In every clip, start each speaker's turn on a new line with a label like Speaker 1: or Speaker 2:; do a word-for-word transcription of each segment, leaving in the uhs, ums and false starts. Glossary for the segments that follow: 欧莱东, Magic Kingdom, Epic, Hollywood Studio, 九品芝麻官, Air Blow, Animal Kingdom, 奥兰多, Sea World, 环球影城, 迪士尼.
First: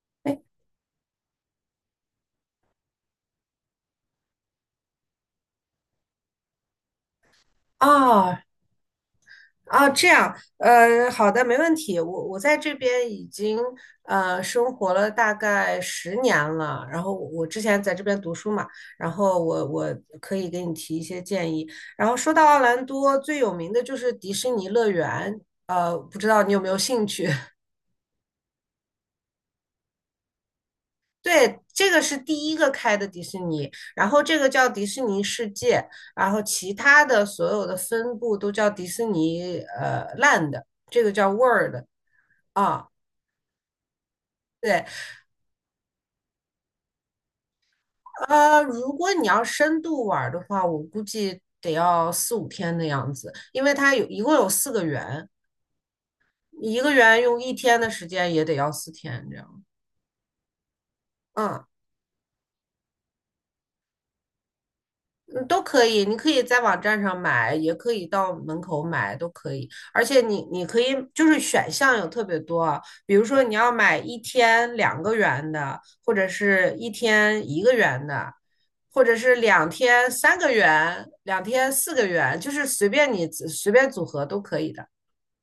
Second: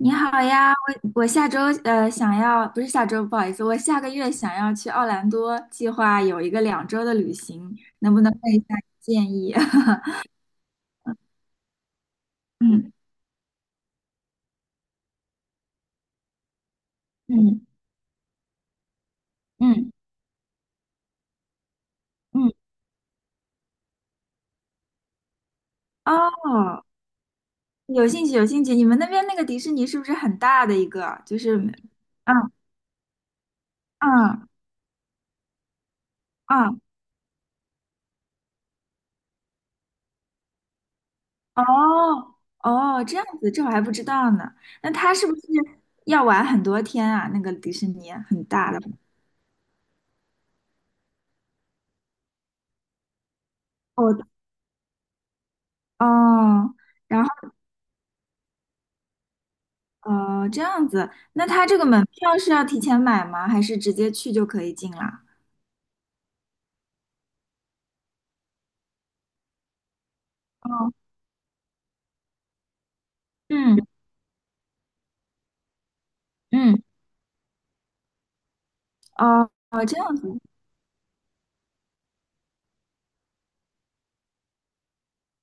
Speaker 1: 你好呀，我我下周呃想要，不是下周，不好意思，我下个月想要去奥兰多，计划有一个两周的旅行，能不能
Speaker 2: 哦
Speaker 1: 问一下建议？
Speaker 2: 哦，这 样，呃，好的，没问题。我我在这
Speaker 1: 嗯
Speaker 2: 边已经呃生活了大概十年了，然后我之
Speaker 1: 嗯
Speaker 2: 前在这边读书嘛，然后我
Speaker 1: 嗯
Speaker 2: 我可以给你提一些建议。然后说到
Speaker 1: 嗯。
Speaker 2: 奥兰多最有名的就是迪士尼乐园，呃，不知道你有没有
Speaker 1: 哦，
Speaker 2: 兴趣？
Speaker 1: 有兴趣有兴趣，你们那边那个迪士尼是不是很大的一个？就是，
Speaker 2: 对，
Speaker 1: 嗯
Speaker 2: 这个是第一个开的迪士尼，然后这个
Speaker 1: 嗯
Speaker 2: 叫迪士尼世界，然后其
Speaker 1: 嗯。
Speaker 2: 他的所有的分部都叫迪士尼呃 Land，这个叫
Speaker 1: 哦
Speaker 2: World。啊，
Speaker 1: 哦，这样子，这我还不知道呢。
Speaker 2: 对，
Speaker 1: 那他是不是要玩很多天啊？那个迪士尼很
Speaker 2: 呃，
Speaker 1: 大的。
Speaker 2: 如果你要深度玩儿的话，我估计得要四五天的样子，因为它有一共
Speaker 1: 哦
Speaker 2: 有四个园，
Speaker 1: 哦。
Speaker 2: 一个园
Speaker 1: 然后。
Speaker 2: 用一天的时间也得要四天这样。
Speaker 1: 哦，这样子，那
Speaker 2: 嗯，
Speaker 1: 他这个门票是要提前买吗？还是直接去就可以进啦？
Speaker 2: 嗯，都可以，你可以在网站上买，也可以到门口买，都可以。而且你你可以
Speaker 1: 哦，
Speaker 2: 就是选项有特别多啊，比如说你要
Speaker 1: 嗯
Speaker 2: 买一天两个元的，或者是
Speaker 1: 嗯。
Speaker 2: 一天一个元的，或者是
Speaker 1: 哦
Speaker 2: 两
Speaker 1: 哦，这
Speaker 2: 天
Speaker 1: 样子，
Speaker 2: 三个元，两天四个元，就是随便你随便组合都可以的。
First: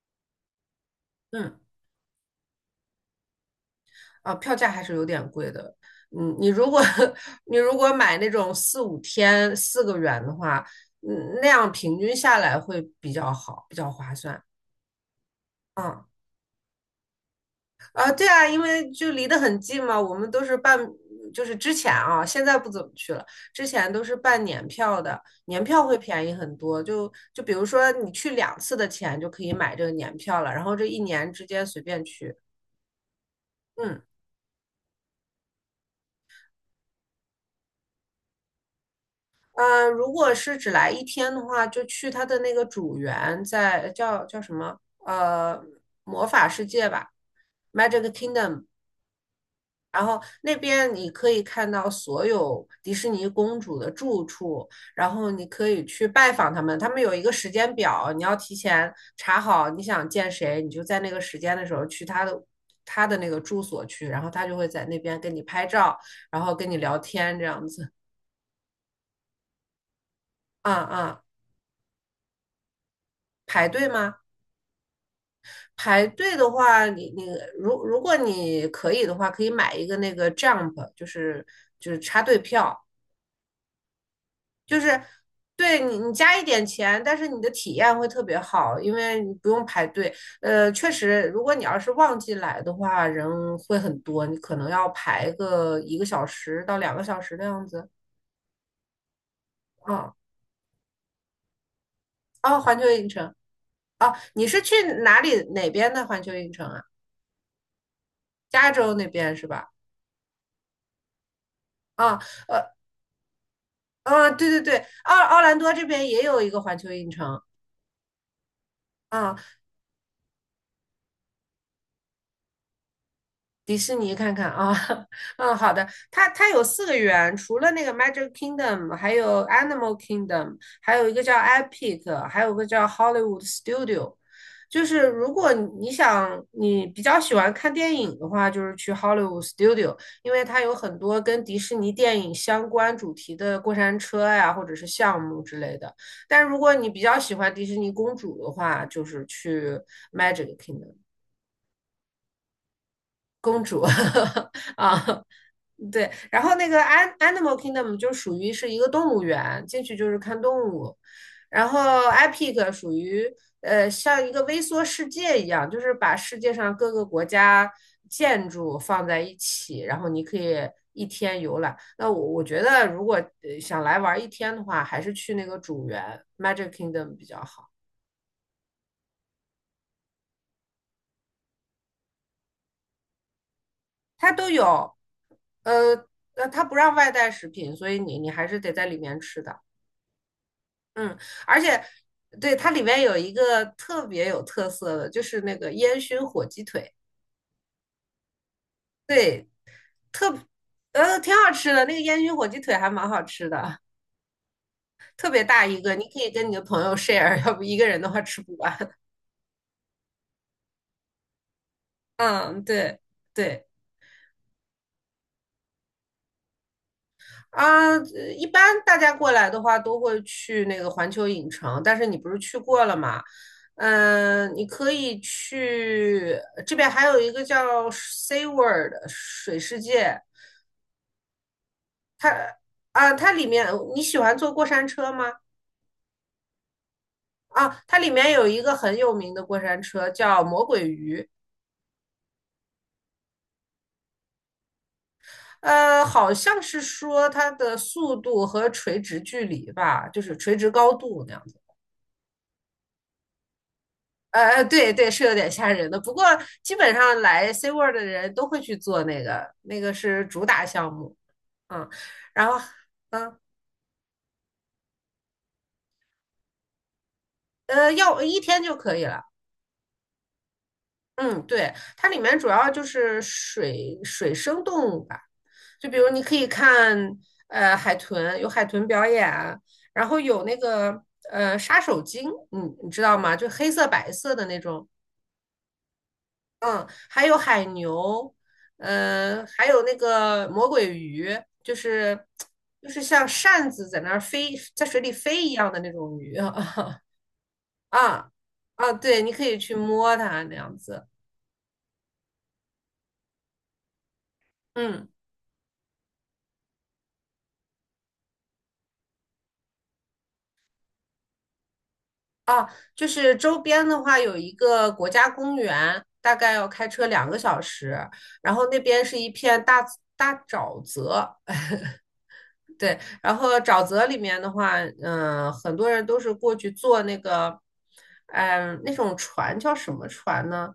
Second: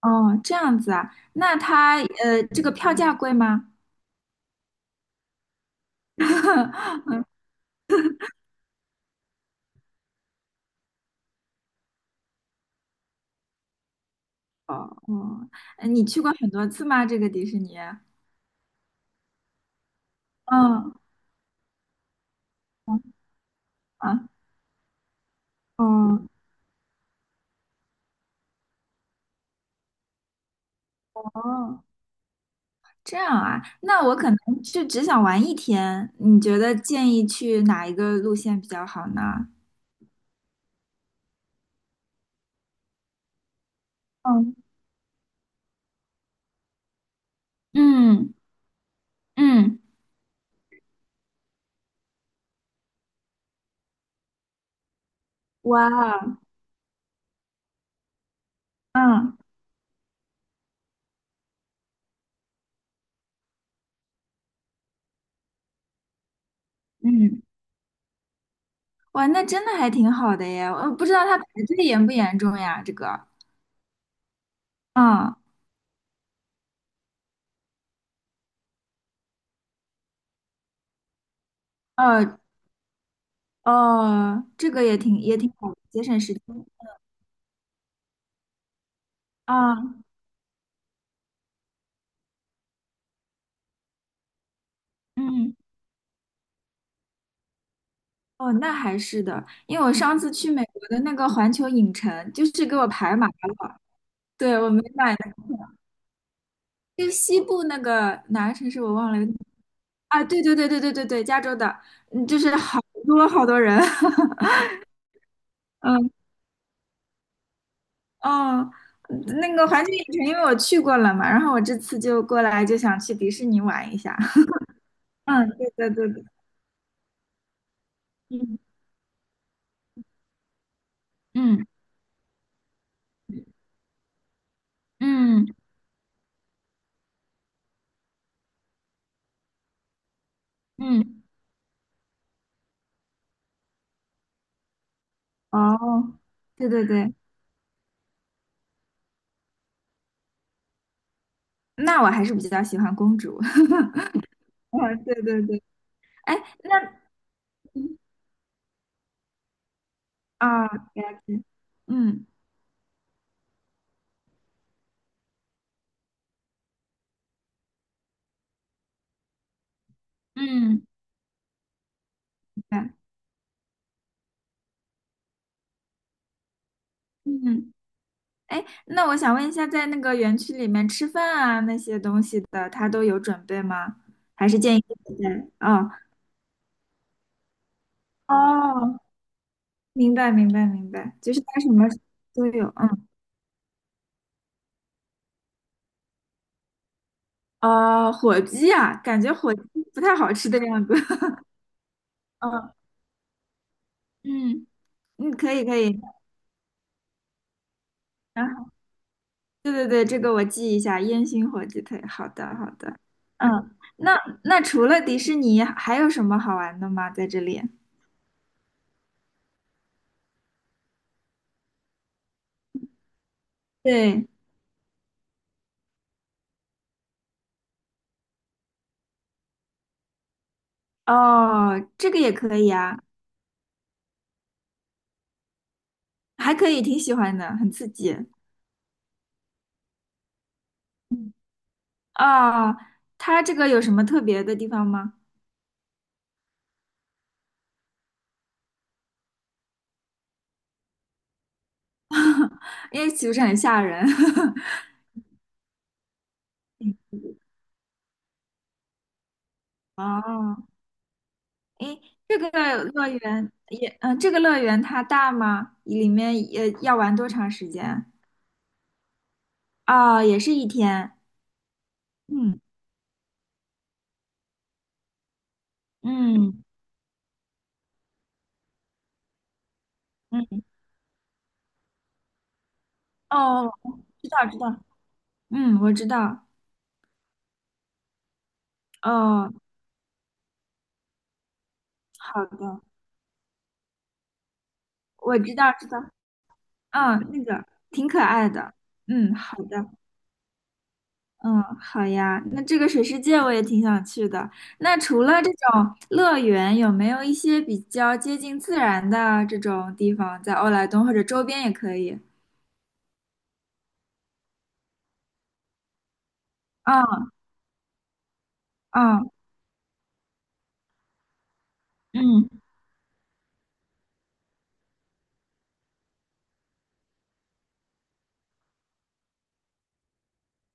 Speaker 1: 哦这样子啊，那
Speaker 2: 嗯。
Speaker 1: 他呃，这个票价贵吗？
Speaker 2: 啊，票价还是有点贵的。嗯，你如果 你如果买那种四五天四个元的话，嗯，那样平均下来会比较好，比较划算。
Speaker 1: 哦哦。呃你
Speaker 2: 嗯，
Speaker 1: 去过很多次吗？这个迪士尼？
Speaker 2: 啊，对啊，因为就离得很近嘛，我们都是办，
Speaker 1: 嗯
Speaker 2: 就是之前啊，现在不怎么去了，之前都是
Speaker 1: 啊。
Speaker 2: 办年票的，年票会
Speaker 1: 哦
Speaker 2: 便宜很多。就就比如说你去两次的钱就可以买这个年票了，然后这一年之间随
Speaker 1: 哦，
Speaker 2: 便去。
Speaker 1: 这样啊，
Speaker 2: 嗯。
Speaker 1: 那我可能是只想玩一天，你觉得建议去哪一个路线比较好呢？
Speaker 2: 呃，如果是只来一天的话，就去他的那个主园在，叫叫什
Speaker 1: 嗯
Speaker 2: 么？呃，魔法世界吧，Magic
Speaker 1: 嗯
Speaker 2: Kingdom。
Speaker 1: 嗯。
Speaker 2: 然后那边你可以看到所有迪士尼公主的住处，然后你可以
Speaker 1: 哇，
Speaker 2: 去拜访他们。他们有一个时间表，你要提前
Speaker 1: 嗯。
Speaker 2: 查好你想见谁，你就在那个时间的时候去他的他的那个住所去，然后他就会在那边跟你拍照，然后跟你聊天
Speaker 1: 嗯。
Speaker 2: 这样子。
Speaker 1: 哇，那真的还挺好的耶！
Speaker 2: 嗯
Speaker 1: 我不知
Speaker 2: 嗯，
Speaker 1: 道他排队严不严重呀？这个，
Speaker 2: 排队吗？
Speaker 1: 嗯，
Speaker 2: 排队的话，你你如如果你可以的话，可以买一个那个 Jump，就是就是插队
Speaker 1: 呃，
Speaker 2: 票，
Speaker 1: 哦，这
Speaker 2: 就
Speaker 1: 个也
Speaker 2: 是
Speaker 1: 挺也挺好的，
Speaker 2: 对你
Speaker 1: 节
Speaker 2: 你
Speaker 1: 省时
Speaker 2: 加
Speaker 1: 间
Speaker 2: 一点钱，但是你的体验会特别好，因为你不用排
Speaker 1: 啊。
Speaker 2: 队。呃，确实，如果你要是旺季来的话，人会很多，你可能要排
Speaker 1: 嗯。
Speaker 2: 个一个小时到两个小时的样子。
Speaker 1: 哦，那还是的，因为我
Speaker 2: 啊
Speaker 1: 上次去美国的那个环球影城，就
Speaker 2: 啊，
Speaker 1: 是给
Speaker 2: 环
Speaker 1: 我
Speaker 2: 球影
Speaker 1: 排满
Speaker 2: 城
Speaker 1: 了。
Speaker 2: 啊，你是
Speaker 1: 对，我
Speaker 2: 去
Speaker 1: 没买
Speaker 2: 哪
Speaker 1: 那
Speaker 2: 里
Speaker 1: 个票，
Speaker 2: 哪边的环球影城啊？
Speaker 1: 就是西部那个哪个城
Speaker 2: 加
Speaker 1: 市
Speaker 2: 州
Speaker 1: 我
Speaker 2: 那
Speaker 1: 忘了。
Speaker 2: 边是吧？
Speaker 1: 啊，对对对对对对对，加州的。
Speaker 2: 啊、
Speaker 1: 嗯，就是
Speaker 2: 呃。
Speaker 1: 好多好多人。
Speaker 2: 啊，对对 对，奥奥兰多这边
Speaker 1: 嗯。
Speaker 2: 也有一个环球影城
Speaker 1: 哦，
Speaker 2: 啊，
Speaker 1: 那个环球影城，因为我去过了嘛，然后我这次就过来就想去迪士尼
Speaker 2: 迪
Speaker 1: 玩
Speaker 2: 士
Speaker 1: 一
Speaker 2: 尼
Speaker 1: 下。
Speaker 2: 看看啊，
Speaker 1: 嗯，
Speaker 2: 嗯，
Speaker 1: 对
Speaker 2: 好的，
Speaker 1: 对对对。
Speaker 2: 它它有四个园，除了那个 Magic
Speaker 1: 嗯
Speaker 2: Kingdom，还有 Animal Kingdom，还有一个叫
Speaker 1: 嗯
Speaker 2: Epic，还有个叫 Hollywood Studio。就是如
Speaker 1: 嗯
Speaker 2: 果你想你比较喜欢看电影的话，就是去 Hollywood Studio，因为它有很多
Speaker 1: 嗯。
Speaker 2: 跟迪士尼电影相关主题的过山车呀，或者是项目之类的。
Speaker 1: 哦，
Speaker 2: 但如
Speaker 1: 对
Speaker 2: 果
Speaker 1: 对
Speaker 2: 你比
Speaker 1: 对，
Speaker 2: 较喜欢迪士尼公主的话，就是去 Magic Kingdom
Speaker 1: 那我还是比较喜欢公主。
Speaker 2: 公 主
Speaker 1: 哦，对
Speaker 2: 啊。
Speaker 1: 对对。
Speaker 2: 对，
Speaker 1: 哎，
Speaker 2: 然后那个
Speaker 1: 那
Speaker 2: an Animal Kingdom 就属于是一个动物园，进去就是看
Speaker 1: 啊，
Speaker 2: 动
Speaker 1: 了
Speaker 2: 物，
Speaker 1: 解。
Speaker 2: 然后
Speaker 1: 嗯
Speaker 2: Epic 属于呃像一个微缩世界一样，就是把世界上各个国家建筑放在一起，然后你可以
Speaker 1: 嗯。
Speaker 2: 一天游览。那我我觉
Speaker 1: 明
Speaker 2: 得
Speaker 1: 白。
Speaker 2: 如果呃想来玩一天的话，还是去那个主园 Magic Kingdom 比较好。
Speaker 1: 嗯，哎，那我想问一下，在那个园区里面吃饭啊那些东西的，他都有准备吗？
Speaker 2: 它
Speaker 1: 还
Speaker 2: 都
Speaker 1: 是建议
Speaker 2: 有，
Speaker 1: 自己带？哦
Speaker 2: 呃呃，它不让外带食品，所以你你还是得在里
Speaker 1: 哦，
Speaker 2: 面吃的。
Speaker 1: 明白明白明白，
Speaker 2: 嗯，
Speaker 1: 就是
Speaker 2: 而
Speaker 1: 它什
Speaker 2: 且
Speaker 1: 么都
Speaker 2: 对
Speaker 1: 有，
Speaker 2: 它里面
Speaker 1: 嗯。
Speaker 2: 有一个特别有特色的，就是那个烟熏火鸡腿。
Speaker 1: 啊、火鸡啊，感觉
Speaker 2: 对，
Speaker 1: 火鸡不太
Speaker 2: 特
Speaker 1: 好吃的样子。
Speaker 2: 呃挺 好吃的，那个烟熏火鸡腿
Speaker 1: 嗯
Speaker 2: 还蛮好吃的，
Speaker 1: 嗯
Speaker 2: 特
Speaker 1: 嗯，
Speaker 2: 别
Speaker 1: 可以
Speaker 2: 大
Speaker 1: 可
Speaker 2: 一个，
Speaker 1: 以，
Speaker 2: 你可以跟你的朋友 share，要不一个人的话吃
Speaker 1: 然
Speaker 2: 不
Speaker 1: 后
Speaker 2: 完。
Speaker 1: 对对对，这个我记一下，烟熏火鸡腿，好的
Speaker 2: 嗯，
Speaker 1: 好的。
Speaker 2: 对
Speaker 1: 嗯，
Speaker 2: 对
Speaker 1: 那那除了迪士尼还有什么好玩的吗？在这里？
Speaker 2: 啊，呃一般大家过来的话都会去那个环球影城，但是你不是去过了吗？
Speaker 1: 对。
Speaker 2: 嗯，你可以去这边还有一个叫 Sea World 水世界。
Speaker 1: 哦，这个也可以啊。
Speaker 2: 啊，它里面你喜欢坐过山车吗？
Speaker 1: 还可以，挺喜欢的，很
Speaker 2: 啊，
Speaker 1: 刺
Speaker 2: 它里
Speaker 1: 激。
Speaker 2: 面有一个很有名的过山车叫魔鬼鱼。
Speaker 1: 嗯。哦，它这个有什么特别的地方吗？
Speaker 2: 呃，好像是说它的速度和垂直距离吧，就是垂直高度那样子。
Speaker 1: 因为岂不是很吓人？
Speaker 2: 呃，呃对 对，是有点吓人的。不过基本上来 C w o r l d 的人都会去做那个，那个是主
Speaker 1: 哦。
Speaker 2: 打项目。嗯，
Speaker 1: 诶，这
Speaker 2: 然
Speaker 1: 个
Speaker 2: 后
Speaker 1: 乐
Speaker 2: 嗯
Speaker 1: 园也，嗯、这个乐园它大吗？里面也要玩多长时
Speaker 2: 呃，
Speaker 1: 间？
Speaker 2: 要一天就可以了。
Speaker 1: 啊？也是一天。
Speaker 2: 嗯，对，它里面主
Speaker 1: 嗯
Speaker 2: 要就是水水生动物吧，就比如你可以
Speaker 1: 嗯
Speaker 2: 看呃海豚，有海豚表演，然后有那
Speaker 1: 嗯。
Speaker 2: 个呃杀手鲸，你你知道吗？就黑
Speaker 1: 哦，
Speaker 2: 色白
Speaker 1: 知
Speaker 2: 色的
Speaker 1: 道知
Speaker 2: 那
Speaker 1: 道，
Speaker 2: 种，
Speaker 1: 嗯，我知道。
Speaker 2: 还有海牛，呃，
Speaker 1: 哦，
Speaker 2: 还有那个魔鬼鱼，就是
Speaker 1: 好的。
Speaker 2: 就是像扇子在那儿飞，在水里
Speaker 1: 我
Speaker 2: 飞一
Speaker 1: 知
Speaker 2: 样
Speaker 1: 道
Speaker 2: 的
Speaker 1: 知
Speaker 2: 那
Speaker 1: 道。
Speaker 2: 种鱼
Speaker 1: 嗯，那个挺可
Speaker 2: 啊
Speaker 1: 爱的。
Speaker 2: 啊，对，你
Speaker 1: 嗯，
Speaker 2: 可以
Speaker 1: 好
Speaker 2: 去
Speaker 1: 的。
Speaker 2: 摸它那样子，
Speaker 1: 嗯，好呀。那这个水世界我也挺想去的。那
Speaker 2: 嗯。
Speaker 1: 除了这种乐园，有没有一些比较接近自然的这种地方，在欧莱东或者周边也可以？
Speaker 2: 啊，就是周边的话有一个国家公园，大概要开车两
Speaker 1: 啊
Speaker 2: 个小时，然后那边是
Speaker 1: 啊。
Speaker 2: 一片大自大沼泽。
Speaker 1: 嗯，
Speaker 2: 对，然后沼泽里面的话，嗯、很多人都是过去坐那个，嗯、那种船叫什么船呢？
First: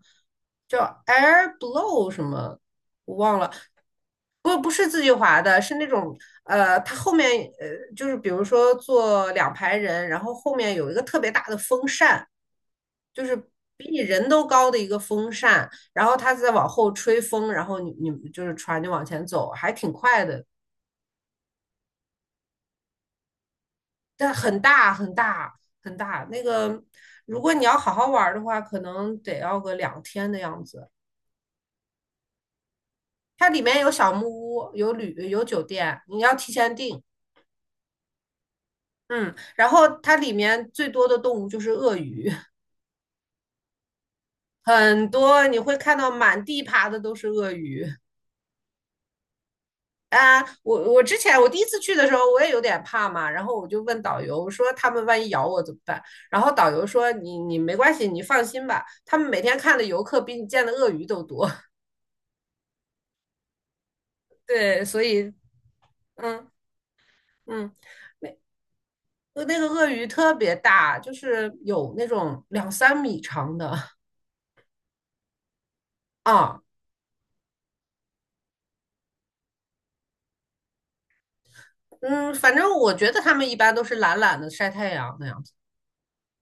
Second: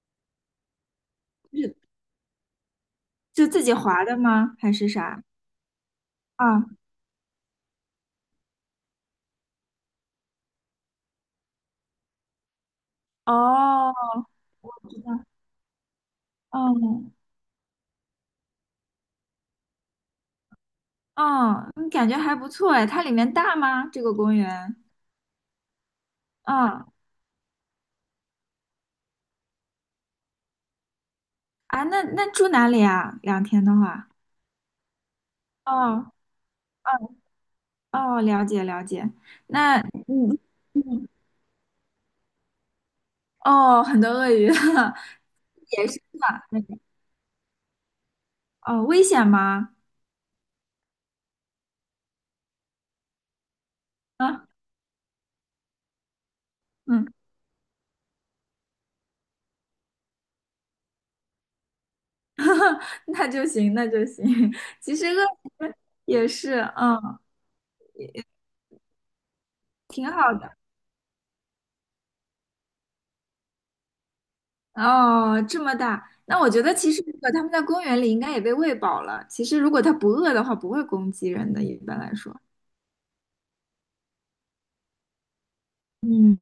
Speaker 2: 叫 Air
Speaker 1: 是
Speaker 2: Blow 什么，我忘
Speaker 1: 就
Speaker 2: 了。
Speaker 1: 自己划的吗？
Speaker 2: 不，不
Speaker 1: 还
Speaker 2: 是
Speaker 1: 是
Speaker 2: 自己
Speaker 1: 啥？
Speaker 2: 划的，是那种
Speaker 1: 啊。
Speaker 2: 呃，它后面呃，就是比如说坐两排人，然后后面有一个特别大的风扇，就是比
Speaker 1: 哦，
Speaker 2: 你人都高的一个
Speaker 1: 知道。
Speaker 2: 风扇，然后它再往后
Speaker 1: 嗯
Speaker 2: 吹风，然后你你就是船就往前走，还挺快的。
Speaker 1: 嗯。嗯，感觉还不错哎。它里面大吗？这个
Speaker 2: 但
Speaker 1: 公
Speaker 2: 很
Speaker 1: 园？
Speaker 2: 大很大很大。那个
Speaker 1: 嗯。
Speaker 2: 如果你要好好玩儿的话，可能得要个两天的样子。
Speaker 1: 啊，那那住哪里啊？两
Speaker 2: 它里
Speaker 1: 天的
Speaker 2: 面有
Speaker 1: 话。
Speaker 2: 小木屋，有旅有酒店，
Speaker 1: 哦
Speaker 2: 你要提前订。
Speaker 1: 哦哦，了解了解。
Speaker 2: 嗯，然
Speaker 1: 那
Speaker 2: 后它里
Speaker 1: 嗯
Speaker 2: 面最多
Speaker 1: 嗯，
Speaker 2: 的动物就是鳄鱼，
Speaker 1: 哦，很多鳄鱼。野
Speaker 2: 很多你会
Speaker 1: 生
Speaker 2: 看到
Speaker 1: 的
Speaker 2: 满
Speaker 1: 那
Speaker 2: 地
Speaker 1: 个。
Speaker 2: 爬的都是鳄鱼。
Speaker 1: 哦，危险吗？
Speaker 2: 啊，我我之前我第一次去的时候，我也有点怕嘛，然后我就问导游，
Speaker 1: 啊。
Speaker 2: 我说他们万一咬我怎么办？然后导游
Speaker 1: 嗯。
Speaker 2: 说你你没关系，你放心吧，他们每天看的游客比你见的鳄鱼都多。
Speaker 1: 那就行，那就行。
Speaker 2: 对，
Speaker 1: 其
Speaker 2: 所
Speaker 1: 实
Speaker 2: 以
Speaker 1: 鳄鱼也
Speaker 2: 嗯
Speaker 1: 是，嗯，
Speaker 2: 嗯，那那个鳄鱼
Speaker 1: 挺好
Speaker 2: 特别
Speaker 1: 的。
Speaker 2: 大，就是有那种两三米长的
Speaker 1: 哦，这么大，那我
Speaker 2: 啊，
Speaker 1: 觉得其实如果他们在公园里应该也被喂饱了。其实如果它不饿的话，不会攻击人的，一般来
Speaker 2: 嗯，
Speaker 1: 说。
Speaker 2: 反正我觉得他们一般都是懒懒的晒太阳那样子。
Speaker 1: 嗯，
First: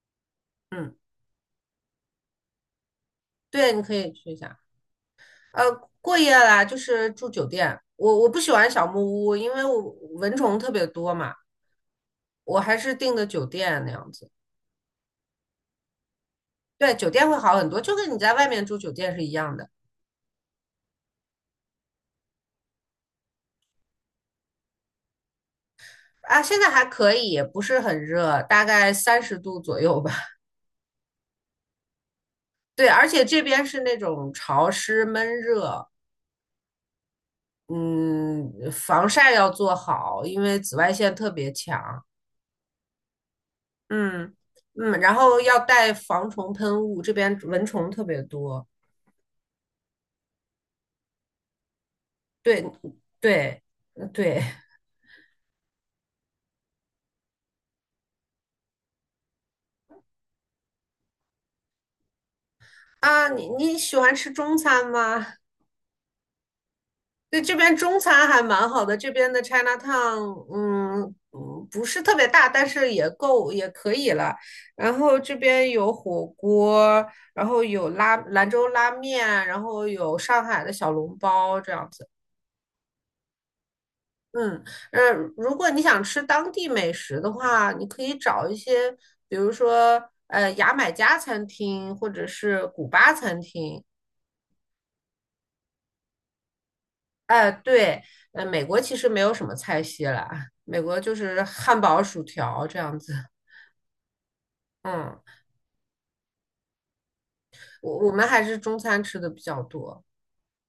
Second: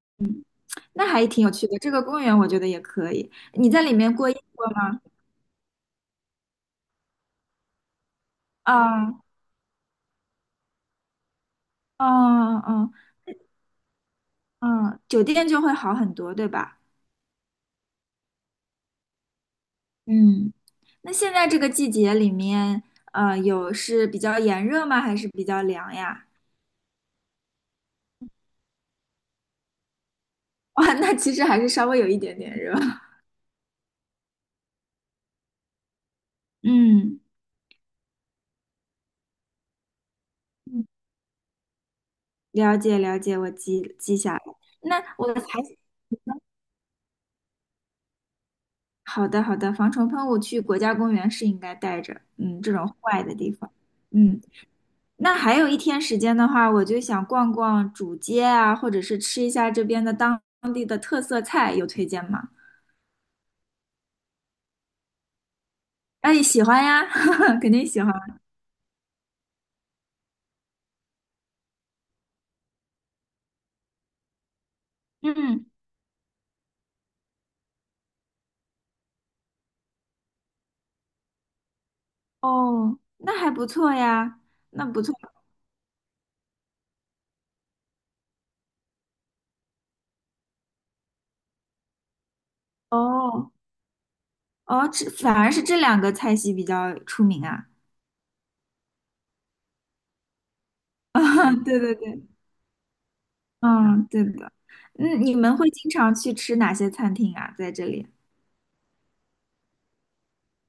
Speaker 2: 嗯，
Speaker 1: 那还挺有趣的。这个公园我觉得也可以。你
Speaker 2: 对，你
Speaker 1: 在里
Speaker 2: 可以
Speaker 1: 面过
Speaker 2: 去一
Speaker 1: 夜
Speaker 2: 下。
Speaker 1: 过吗？
Speaker 2: 呃，过夜啦，就是住酒店。我我不喜欢小木
Speaker 1: 啊，
Speaker 2: 屋，因为我蚊虫特别多嘛。
Speaker 1: 啊
Speaker 2: 我还
Speaker 1: 啊。
Speaker 2: 是订的酒店那样子。
Speaker 1: 嗯，酒店就会好很多，对吧？
Speaker 2: 对，酒店会好很多，就跟你在外面住酒店是一样的。
Speaker 1: 嗯，那现在这个季节里面，呃，有是比较炎热吗？还是比较凉呀？
Speaker 2: 啊，现在还可以，也不是很热，大概三十度左右吧。
Speaker 1: 哇，那其实还是稍微有一点点热。
Speaker 2: 对，而 且这边是那种潮湿闷热。
Speaker 1: 嗯。
Speaker 2: 嗯，防晒要做好，因为紫外线特别强。
Speaker 1: 了解了解，我记记
Speaker 2: 嗯
Speaker 1: 下来。
Speaker 2: 嗯，
Speaker 1: 那
Speaker 2: 然
Speaker 1: 我
Speaker 2: 后要
Speaker 1: 还
Speaker 2: 带防虫喷雾，这边蚊虫特别多。
Speaker 1: 好的好的，防虫喷雾去国家公园是应该带着，嗯，
Speaker 2: 对
Speaker 1: 这种户外的地
Speaker 2: 对。
Speaker 1: 方。嗯。
Speaker 2: 对，
Speaker 1: 那还有一天时间的话，我就想逛逛主街啊，或者是吃一下这边的当地的特色菜，有推荐吗？
Speaker 2: 啊，你你喜欢吃中餐吗？
Speaker 1: 哎，喜欢呀。
Speaker 2: 对，这
Speaker 1: 肯
Speaker 2: 边
Speaker 1: 定
Speaker 2: 中
Speaker 1: 喜
Speaker 2: 餐
Speaker 1: 欢。
Speaker 2: 还蛮好的，这边的 Chinatown，嗯嗯，不是特别大，但是也够也可以了。然后这
Speaker 1: 嗯。
Speaker 2: 边有火锅，然后有拉兰州拉面，然后有上海的小笼包这样子。
Speaker 1: 哦，那还不错呀，
Speaker 2: 嗯，
Speaker 1: 那不
Speaker 2: 呃，
Speaker 1: 错。
Speaker 2: 如果你想吃当地美食的话，你可以找一些，比如说呃牙买加餐厅或者是古巴餐
Speaker 1: 哦
Speaker 2: 厅。
Speaker 1: 哦，这反而是这两个菜系比较出名
Speaker 2: 哎，
Speaker 1: 啊。
Speaker 2: 对，呃，美国其实没有什么菜系啦，美国 就是
Speaker 1: 啊，
Speaker 2: 汉
Speaker 1: 对对
Speaker 2: 堡、薯
Speaker 1: 对。
Speaker 2: 条这样子。
Speaker 1: 嗯，对的。
Speaker 2: 嗯，
Speaker 1: 嗯，你们会经常去吃哪些餐厅啊？在这
Speaker 2: 我
Speaker 1: 里？
Speaker 2: 我们还是中餐吃的比较多，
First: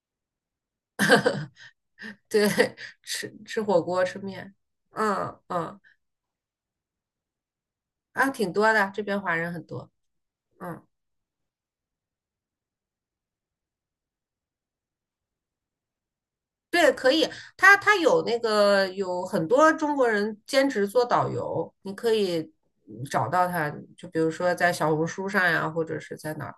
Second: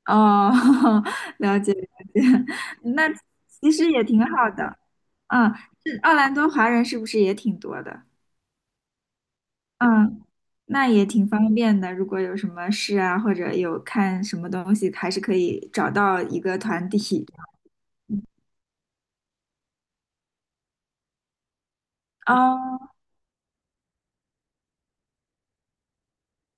Speaker 1: 哦。了解了解。
Speaker 2: 对，
Speaker 1: 那
Speaker 2: 吃吃
Speaker 1: 其
Speaker 2: 火
Speaker 1: 实
Speaker 2: 锅、
Speaker 1: 也
Speaker 2: 吃
Speaker 1: 挺好
Speaker 2: 面，
Speaker 1: 的。
Speaker 2: 嗯
Speaker 1: 嗯，
Speaker 2: 嗯，
Speaker 1: 这奥兰多华人是不是也挺多的？
Speaker 2: 啊，挺多的，这边华人很多。
Speaker 1: 嗯，
Speaker 2: 嗯。
Speaker 1: 那也挺方便的。如果有什么事啊，或者有看什么东西，还是可以找到一个团
Speaker 2: 对，可
Speaker 1: 体。
Speaker 2: 以，他他有那个有很多中国人兼职做导游，你可以
Speaker 1: 哦。
Speaker 2: 嗯找到他，就比如说在小红书上呀，或者是在哪儿，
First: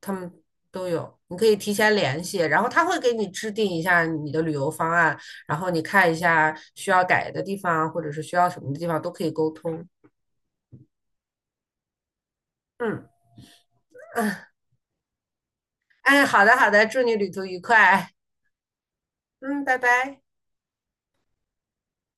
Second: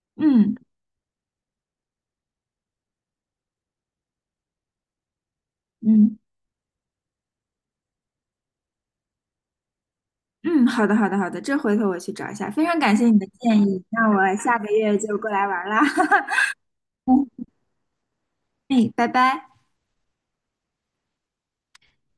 Speaker 2: 他们
Speaker 1: 嗯
Speaker 2: 都有，你可以提前联系，然后他会给你制定一下你的旅游方案，然后你看一
Speaker 1: 嗯
Speaker 2: 下需要改的地方，或者是需要什么的地方都可以沟通。
Speaker 1: 嗯，好的好的好的，这回头我去找一下。非常感谢
Speaker 2: 嗯，
Speaker 1: 你的建议，那我下个月就过来玩啦。
Speaker 2: 哎，好的好的，祝你旅途 愉快。
Speaker 1: 哎，拜拜。
Speaker 2: 嗯，拜拜。